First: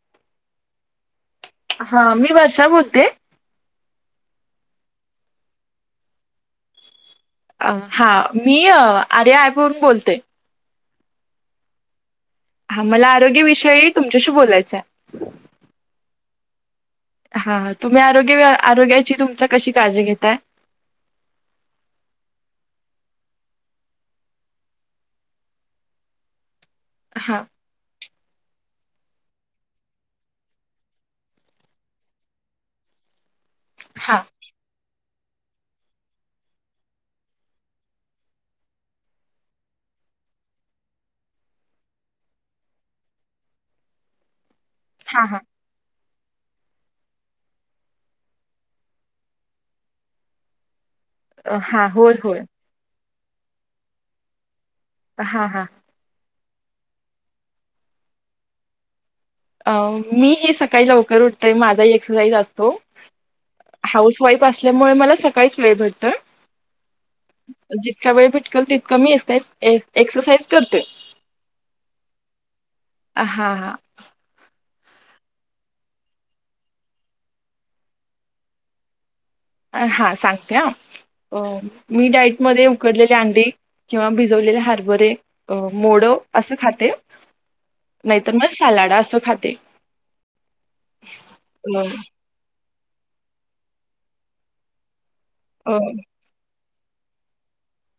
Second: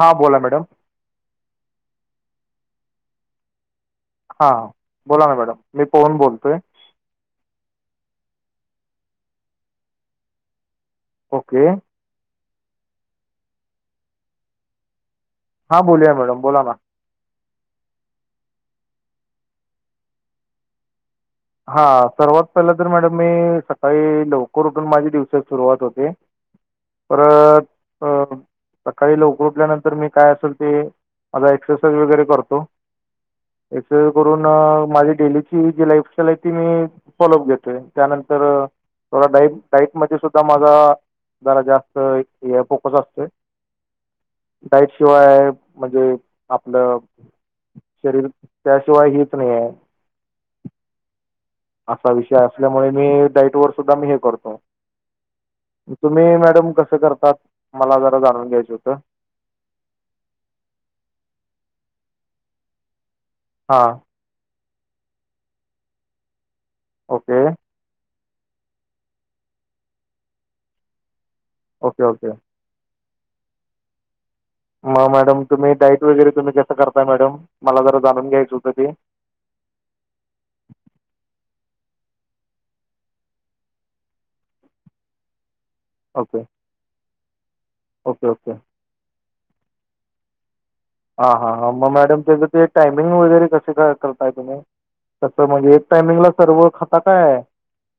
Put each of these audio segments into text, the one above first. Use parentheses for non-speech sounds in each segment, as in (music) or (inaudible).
हां बोला मॅडम. हा मी वर्षा बोलते. हा बोला ना मॅडम मी पहून बोलतोय. हा मी आर्या ॲप वून बोलते. ओके. हा मला आरोग्यविषयी तुमच्याशी बोलायचां आहे. हा बोलूया मॅडम बोला ना. हा तुम्ही आरोग्य आरोग्याची तुमचा कशी काळजी घेताय. हा सर्वात पहिलं तर मॅडम मी सकाळी लवकर उठून माझ्या दिवसात सुरुवात होते. (unintelligible) हा परत आ सकाळी लवकर उठल्यानंतर मी काय असेल ते माझा एक्सरसाइज वगैरे करतो. एक्स हा करून माझी डेलीची जी लाईफ त्याला त मी फॉलोअप घेतोय त्यानंतर थोडा डाई डाईटमध्येध्ये सुद्धा माझा जरा जास्त फोकस असतोय. डाईट हा शिवाय हा आहे. म्हणजे आपलं शरीर त्याशिवाय हच नाही आहे. अ, हा असा होय विषय होय असल्यामुळे मी डाईट वर सुद्धा मी हे करतो. हा हा. तुम्ही मॅडम कसं करतात मला जरा जाणून घ्यायचं होतं. अ मी सकाळी लवकर उठतय माझा एक्सरसाइज असतो. हां. हाऊस स्ईप असल्यामुळे मला सकाळीच वेळ भेटत ओके जितका वेळ भिटकल तितका मी एक्स एक्सरसाईज करते. Okay okay. हा हा मग मॅडम तुम्ही डाईट वगैरे तुम्ही कसं करताय मॅडम? मला जरा जाणून घ्यायचं होतं ते? हा सांगते ह अ मी डाईटमध्येध्ये उकडलेले अंडी किंवा भिजवलेले हरभरे अ मोडं ओके. असं खाते. ओके, नाहीतर मग ओके. सालाडा असं खाते. हा हा ह अ मग मॅडम त्याच ते टायमिंग वगैरे कसे काय करताय तुम्ही? तस अ म्हणजे एक टायमिंगला सर्व खाता काय?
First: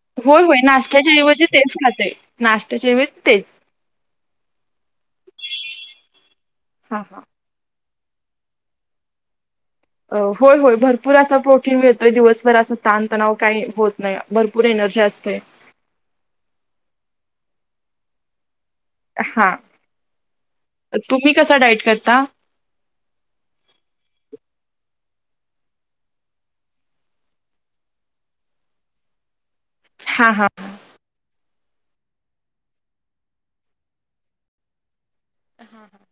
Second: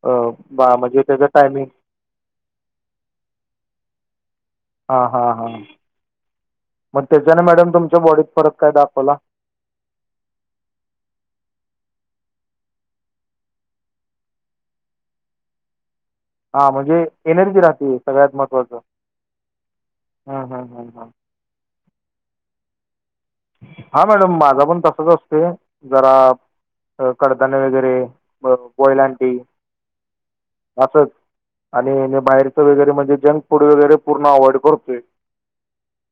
अ, होय होय बा म्हणजे त्याचं नाशत्याच्याऐवजी टायमिंग तेच खाते. नाशत्याच्याऐवजी तेच हा हा हा हा मग हा. त्याच्याने मॅडम तुमच्या बॉडीत फरक काय दाखवला? अ होय होय भरपूर असा प्रोटीन मिळतोय दिवसभर असा ताणतणाव काही होत नाही. भरपूर एनर्जी असते. हा म्हणजे एनर्जी राहते सगळ्यात महत्त्वाचं. हा हं हं हं हं तुम्ही कसा डाईट करता? हा मॅडम माझा पण तसच असतोय जरा अ कडधान्ये वगैरे बोईल अंडी हा हा असच आणि मी बाहेरचं वगैरे म्हणजे जंक फूड वगैरे पूर्ण अवॉइड करतो. हा हा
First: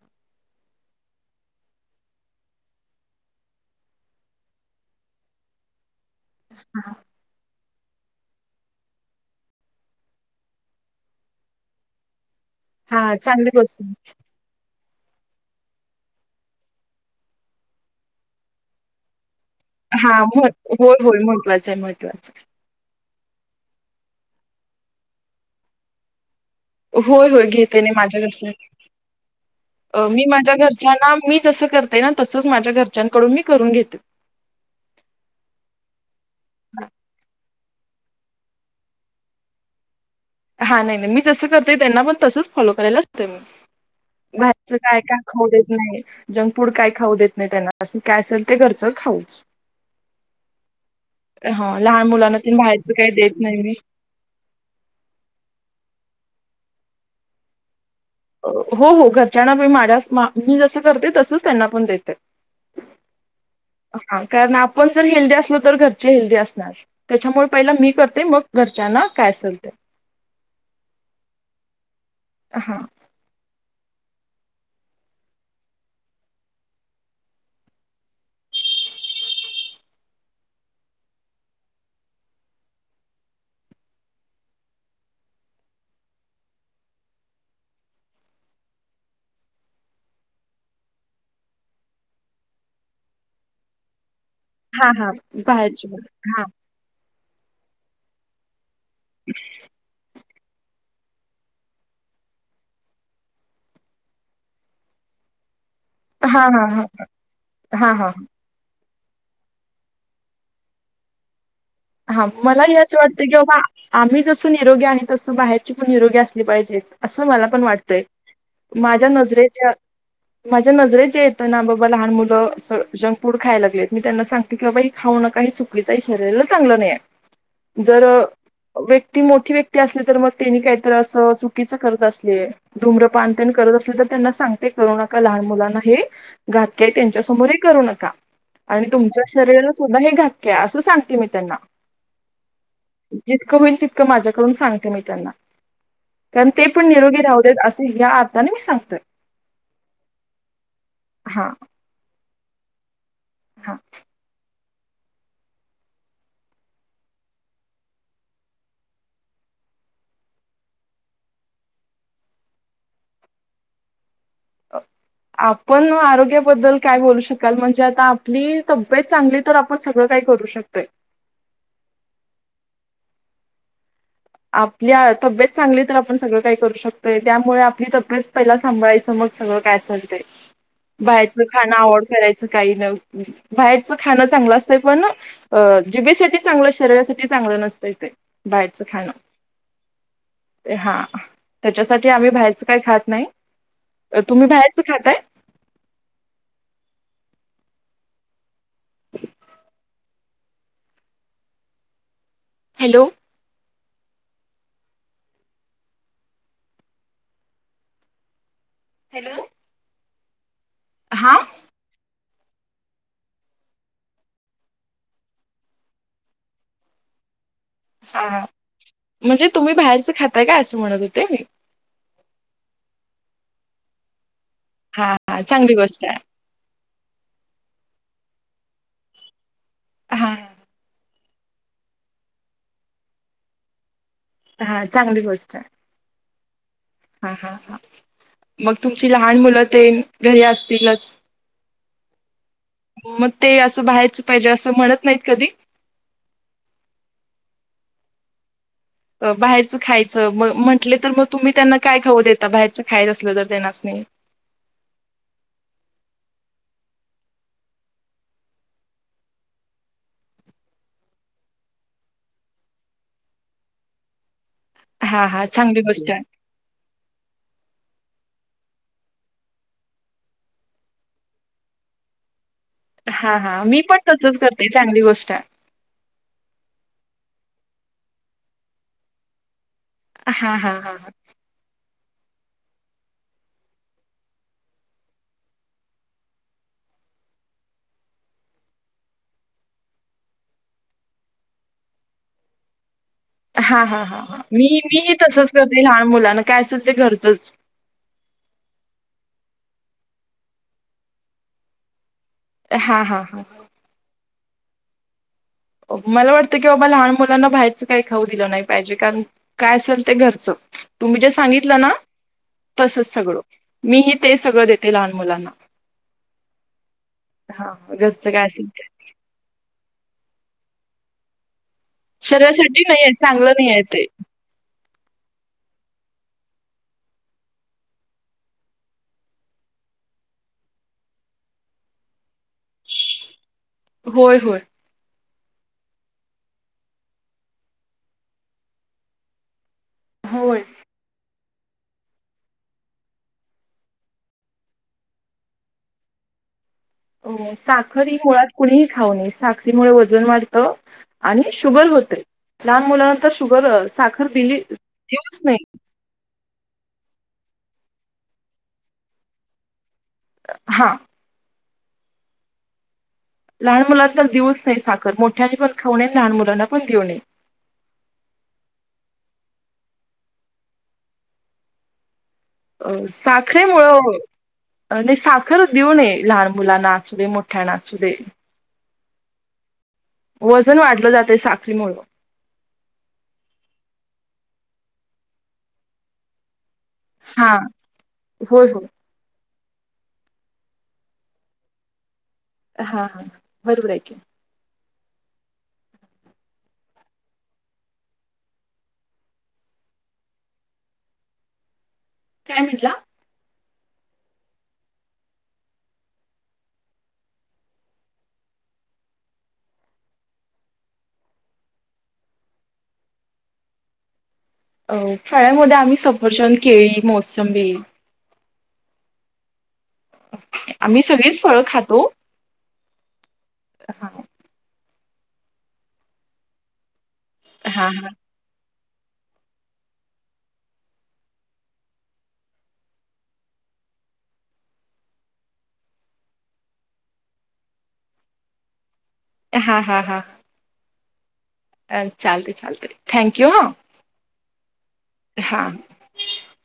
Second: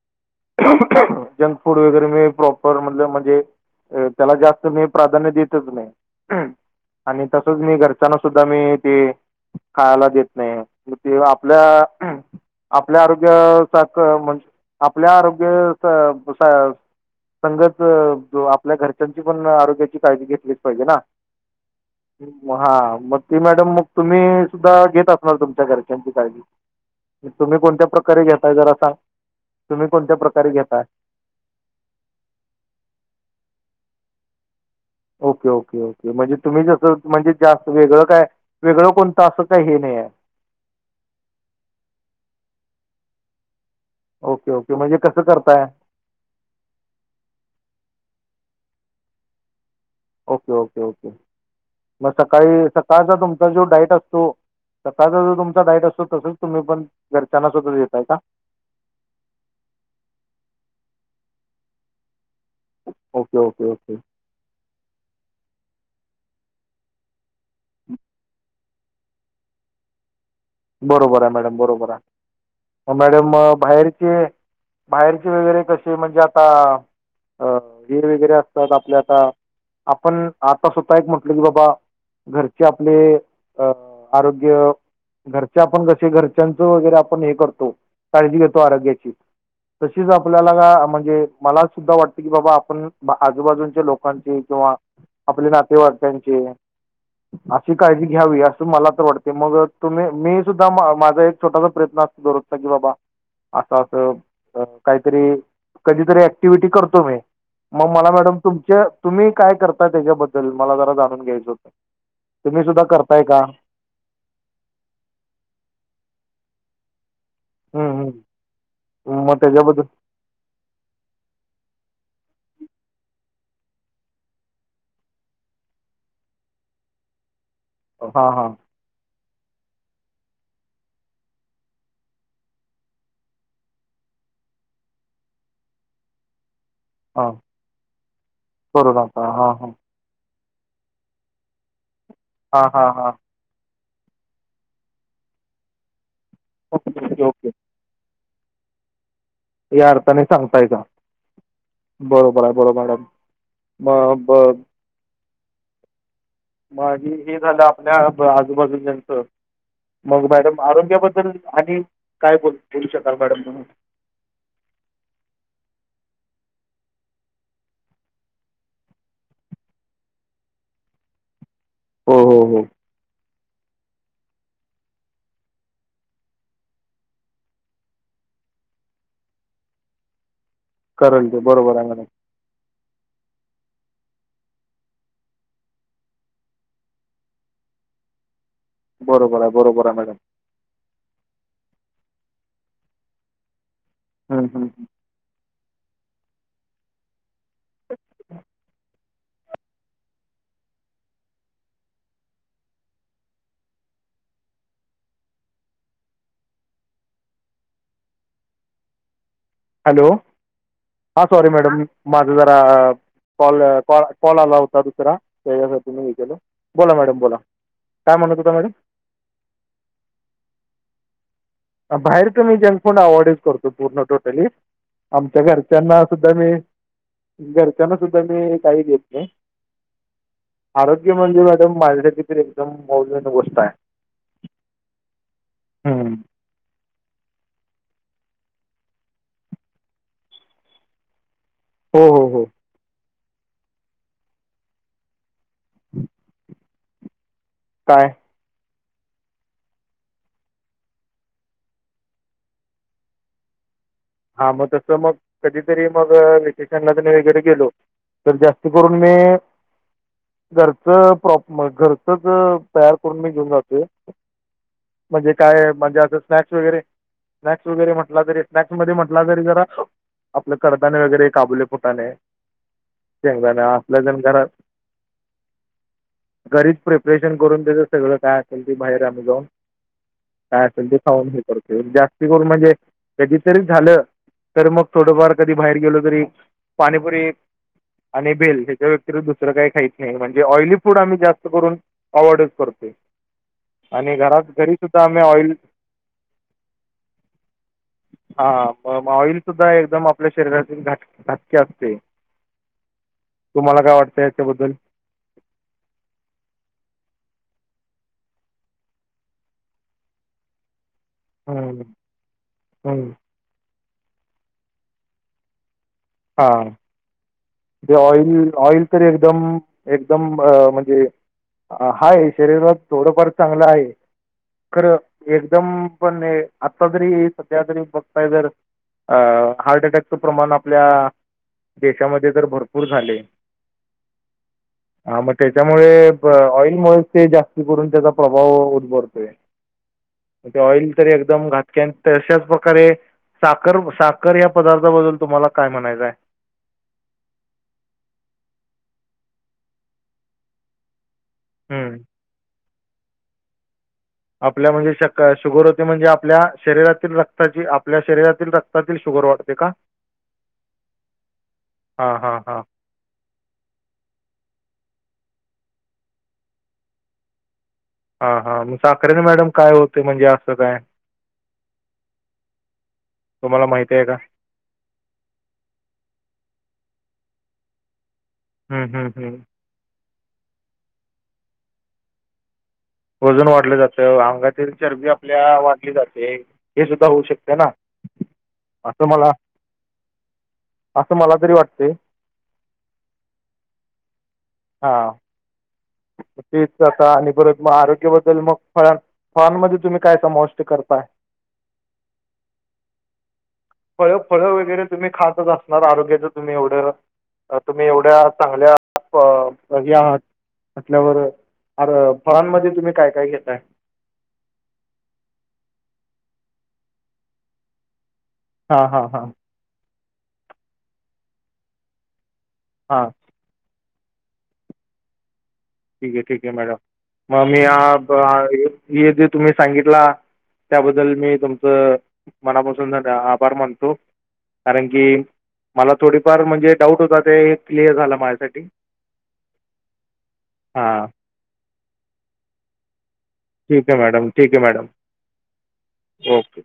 जंक फूड वगैरे प्रपर म्ह म्हणजे त्याला जास्त मी प्राध्य देतच नाही. हा आणि तसंच मी घरच्यांन सुद्धा मी ते खायला देत नाही म ते आपल्या हा आपल्या चांगली गोष्ट आरोग्य म्हणजे आपल्या आरोग्य संगच आपल्या घरच्यांची पण आरोग याची हा काळजी होय घेतलीच पाहिजे ना. होय महत्वाचं आहे महत्वाचं हा मग ती मॅडम मग तुम्ही सुद्धा घेत असणार तुमच्या घरच्यांची काळजी. होय होय तुम्ही घेते कोणत्या नाही माझ्या प्रकारे घेताय जरा सांग तुम्ही घरच्या कोणत्या मी प्रकारे माझ्या घेताय? घरच्या ना मी जस करते ना तसंच माझ्या घरच्याकडून मी करून घेते. ओके ओके ओके म्हणजे तुम्ही जसं म्हणजे जास्त वेगळं काय वेगळं कोणतं असं काही हे नाही आहे. हा नाही नाही मी जसं करतेय त्यांना पण तसंच फॉलो कराय असतं मी. Okay, okay. बाहेरच म्हणजे काय काय कसं खाऊ करताय? देत नाही. जंक फूड काय खाऊ देत नाही त्यांना अस काय असेल ते घरचं खाऊच ओके ओके ओके हा लहान मग मुलांना ते सकाळी बाहेरचं काही सकाळचा देत तुमचा नाही जो मी. डाईट असतो तो स्वतःचा जो तुमचा डाईट असतो तसच तुम्ही पण घरच्यांना स्वत दताय अग. हो हो घरच्यांना बी माड्यास मी जसं करते तसंच त्यांना पण दे ते. ओके ओके ओके कारण आपण जर हेल्दी असलो तर घरची हेल्दी असणार त्याच्यामुळे पहिला मी करते मग. घरच्यांना काय असलते बरोबर आहे मॅडम बरोबर आहे. ह हां मॅडम बाहेरचे बाहेरचे वगैरे कसे म्हणजे आता अ वर वगैरे असतात आपल्या आता आपण आता स्वतः एक म्हटलं की बाबा घरचे आपले अ आरोग्य घरचे आपण कसे घरच्यांचं वगैरे आपण हे करतो काळजी घेतो आरोग्याची. तशीच आपल्याला म्हणजे मला सुद्धा वाटतं की बाबा आपण आजूबाजूच्या लोकांचे किंवा हा हा आपले बाहेरची हा नातेवाडक्यांचे. अशी काळजी घ्यावी असं मला तर वाटते मग तुम्ही मी सु. माझा एक छोटासा प्रयत्न असतो दरोजचा की बाबा. असं असं काहीतरी कधीतरी हा हा ऍक्टिव्हटी हा करतो मी हा मग हा मला मॅडम. तुमच्या तुम्ही काय करता त्याच्याबद्दल मला जरा जाणून घ्यायचं होत. हा मलाही असं वाटतं की बाबा आम्ही जसं निरोगी आहे तसं बाहेरची पण निरोगी असली पाहिजेत असं मला पण हं, वाटतय हं. माझ्या मग नजरेच्या त्याच्याबद्दल माझ्या नजरे जे येतं ना बाबा लहान मुलं जंक फूड खायला गेऊत मी त्यांना सांग कि बाबा खाऊ नका काही चुकलीचं आहे शरीरला चांगलं नाही आहे जर हां, हां, व्यक्ती मोठी व्यक्ती असली तर मग त्यांनी काहीत अस चुकीचं करत असले. धूम्रपानतन करत असले तर त्यांना सांगते करू नका लहान मुलांना हे घातक्या हां. त्यांच्यासमोरही करू नका आणि तुमच्या कोरोनाचा. हां, शरीराला हां. सुद्धा हे घातक्या असं सांगते मी त्यांना हां हां हां जितकं होईल तितकं माझ्याकडून सांगते मी त्यांना ओके, ओके, ओके. (inaudible) या अर्थाने सांगताय का हा बरोबर आहे बरोबर आहे हा ब ब माझी हे झालं आपल्या आजूबाजू नचं मग मॅडम आरोग्याबद्दल आणि काय बोल बोलू शकाल मॅडम म्हणून आपण आरोग्याबद्दल काय बोलू शकाल म्हणजे आता आपली तब्येत चांगली तर आपण सगळं काय करू शकतोय हो हो हो आपल्या तब्येत चांगली तर आपण सगळं काही करू शकतोय त्यामुळे आपली तब्येत पहिला सांभाळायचं मग सगळं (inaudible) काही करेल ते. बरोबर आहे मॅडम. ना बाहेरच खाणं चांगलं असतंय पण अ जिभेसाठी चांगलं शरीरासाठी चांगलं नसतंय ते बाहेरच. बरोबर आहे बरोबर आहे मॅडम हा त्याच्यासाठी आम्ही बाहेरच काही खात नाही हम्म, तुम्ही हम्म, बाहेरच हम्म. खाताय हॅलो हॅलो हॅलो हा सॉरी मॅडम माझं जरा कॉल कॉल आला होता दुसरा त्याच्यासाठी मी हे केल बोला मॅडम बोला काय हा म्हणत होता मॅडम म्हणजे तुम्ही बाहेरचं खाताय का असं म्हणत होते मी बाहेर तर मी जंक फूड अवॉइडच करतो पूर्ण टोटली हा आमच्या हा चांगली घरच्यांना गोष्ट आहे सुद्धा मी घरच्यांना सुद्धा मी काही घेत नाही हा आरोग्य रोग म्हणजे मॅडम माझ्यासाठी तर एकदम मौल्यवान गोष्ट आहे हा चांगली गोष्ट आहे हम्म हा हा हा मग तुमची लहान मुलं ते घरी असतीलच हो हो हो मग ते असं बाहायचं पाहिजे असं म्हणत नाहीत कधी (inaudible) काय बाहेरचं खायचं मग म्हटले तर मग तुम्ही त्यांना काय खाऊ देता बाहेरचं खायच असलं तर त्यांनास्नी हा मग तस मग कधीतरी मग वेकेशनला वगैरे गेलो तर जास्त करून मी घरच प्रॉप घरचच तयार करून मी घेऊन जातो हा म्हणजे हा काय चांगली म्हणजे गोष्ट असं आहे. स्नॅक्स वगैरे स्नॅक्स वगैरे म्हटला तरी स्नॅक्स म्हणजे म्हटला तरी जरा आपल कडधान्ये वगैरे काबुले फुटाणे हा शेंगदाणे हा मी असलं पण जण तसच घरात करते चांगली गोष्ट आहे घरीच प्रिपरेशन करून देत सगळं काय असेल ती बाहेर आम्ही जाऊन हा काय हा असेल ते हा खाऊन हे करतोय जास्ती करून म्हणजे कधीच तरी झालं तर मग थोडंफार कधी बाहेर गेलो तरी पाणीपुरी आणि भेल ह्याच्या व्यतिरिक्त दुसर काही खाईत नाही म्हणजे ऑइली फूड आम्ही जास्त करून अवॉइडच करतोय हा हा हा मी मी तसच ऑइल करते लहान मुलांना काय असेल ते घरचंच हा मग ऑइल सुद्धा एकदम आपल्या शरीरातील घात घातकी असतय हा हा हा तुम्हाला काय वाटतंय याच्याबद्दल मला वाटतं की बाबा लहान मुलांना बाहेरचं काही खाऊ दिलं नाही पाहिजे कारण काय असेल ते घरचं तुम्ही जे सांगितलं ना तसच सगळं मीही ते सगळं देते लहान मुलांना हां हां, ते घरचं काय ऑइल असेल ते. ऑइल तर एकदम एकदम अ म्हणजे हाय शरीरासाठी शरीरात नाहीये थोडंफार चांगलं नाहीये आहे ते. खरं एकदम पण हे आता जरी सध्या तरी बघताय जर अ हार्ट अटॅकचं प्रमाण आपल्या देशामध्ये तर भरपूर झाले होय होय हा मग त्याच्यामुळे ऑइलमुळेच ते जास्त करून त्याचा प्रभाव उद्भवतोय म्हणजे होय. ऑइल तरी एकदम घात तशाच प्रकारे साखर साखर या पदार्थाबद्दल तुम्हाला काय म्हणायचंय साखर ही मुळात कुणीही खाऊ नये साखरे मुळे वजन वाढत आणि शुगर हम्म. होते लहान मुलांना तर शुगर साख आपल्या म्हणजे शक शुगर होते म्हणजे आपल्या शरीरात रक्ताची आपल्या शरीरातील रक्तात शुगर वाढते का हां हा हा हा लहान मुलांना देऊच नाही साखर मोठ्याने पण खाऊ नय लहान मुलांना पण देऊ नये हा हा मग साखरेने मॅडम काय होते म्हणजे असं काय अ तुम्हाला माहिती आहे साखरेमुळं का नाही साखरच देऊ नये लहान मुलांना असू दे मोठ्यांना असू दे हम्म हम् हम् वजन वाढलं जाते साखरीमुळं. वजून वाढलं जातं अंगातील चरबी आपल्या वाढली जाते. हे सुद्धा होऊ हा शकते ना होय होय असं मला. असं मला तरी वाटते. हा हा बरोबर आहे की. हां. तेच तर आता आणि परत मग आरोग्याबद्दल मग फळा फॉर्म मध्ये तुम्ही काय समाविष्ट करताय काय म्हटला फळ फळं वगैरे तुम्ही खात असणार आरोग्याचं तुम्ही एवढं तुम्ही एवढ्या चांगल्या आहात असल्यावर अर फळांमध्ये तुम्ही काय काय घेताय हो फळामध्ये आम्ही सफरचंद, केळी, मोसमबी... हा हा हां. आम्ही सगळीच फळं खातो. हां. हा ठीक आहे ठीक आहे मॅडम मग हा मी जे तुम्ही सांगितला... त्याबद्दल मी तुमचं मनापासून आभार मानतो. कारण की मला थोडीफार म्हणजे डाऊट होता ते क्लिअर झालं माझ्यासाठी. हा हा हा. हा. अ चालत थँक्यू हं. ठीक मॅडम ठीक आहे मॅडम. हां. ओके.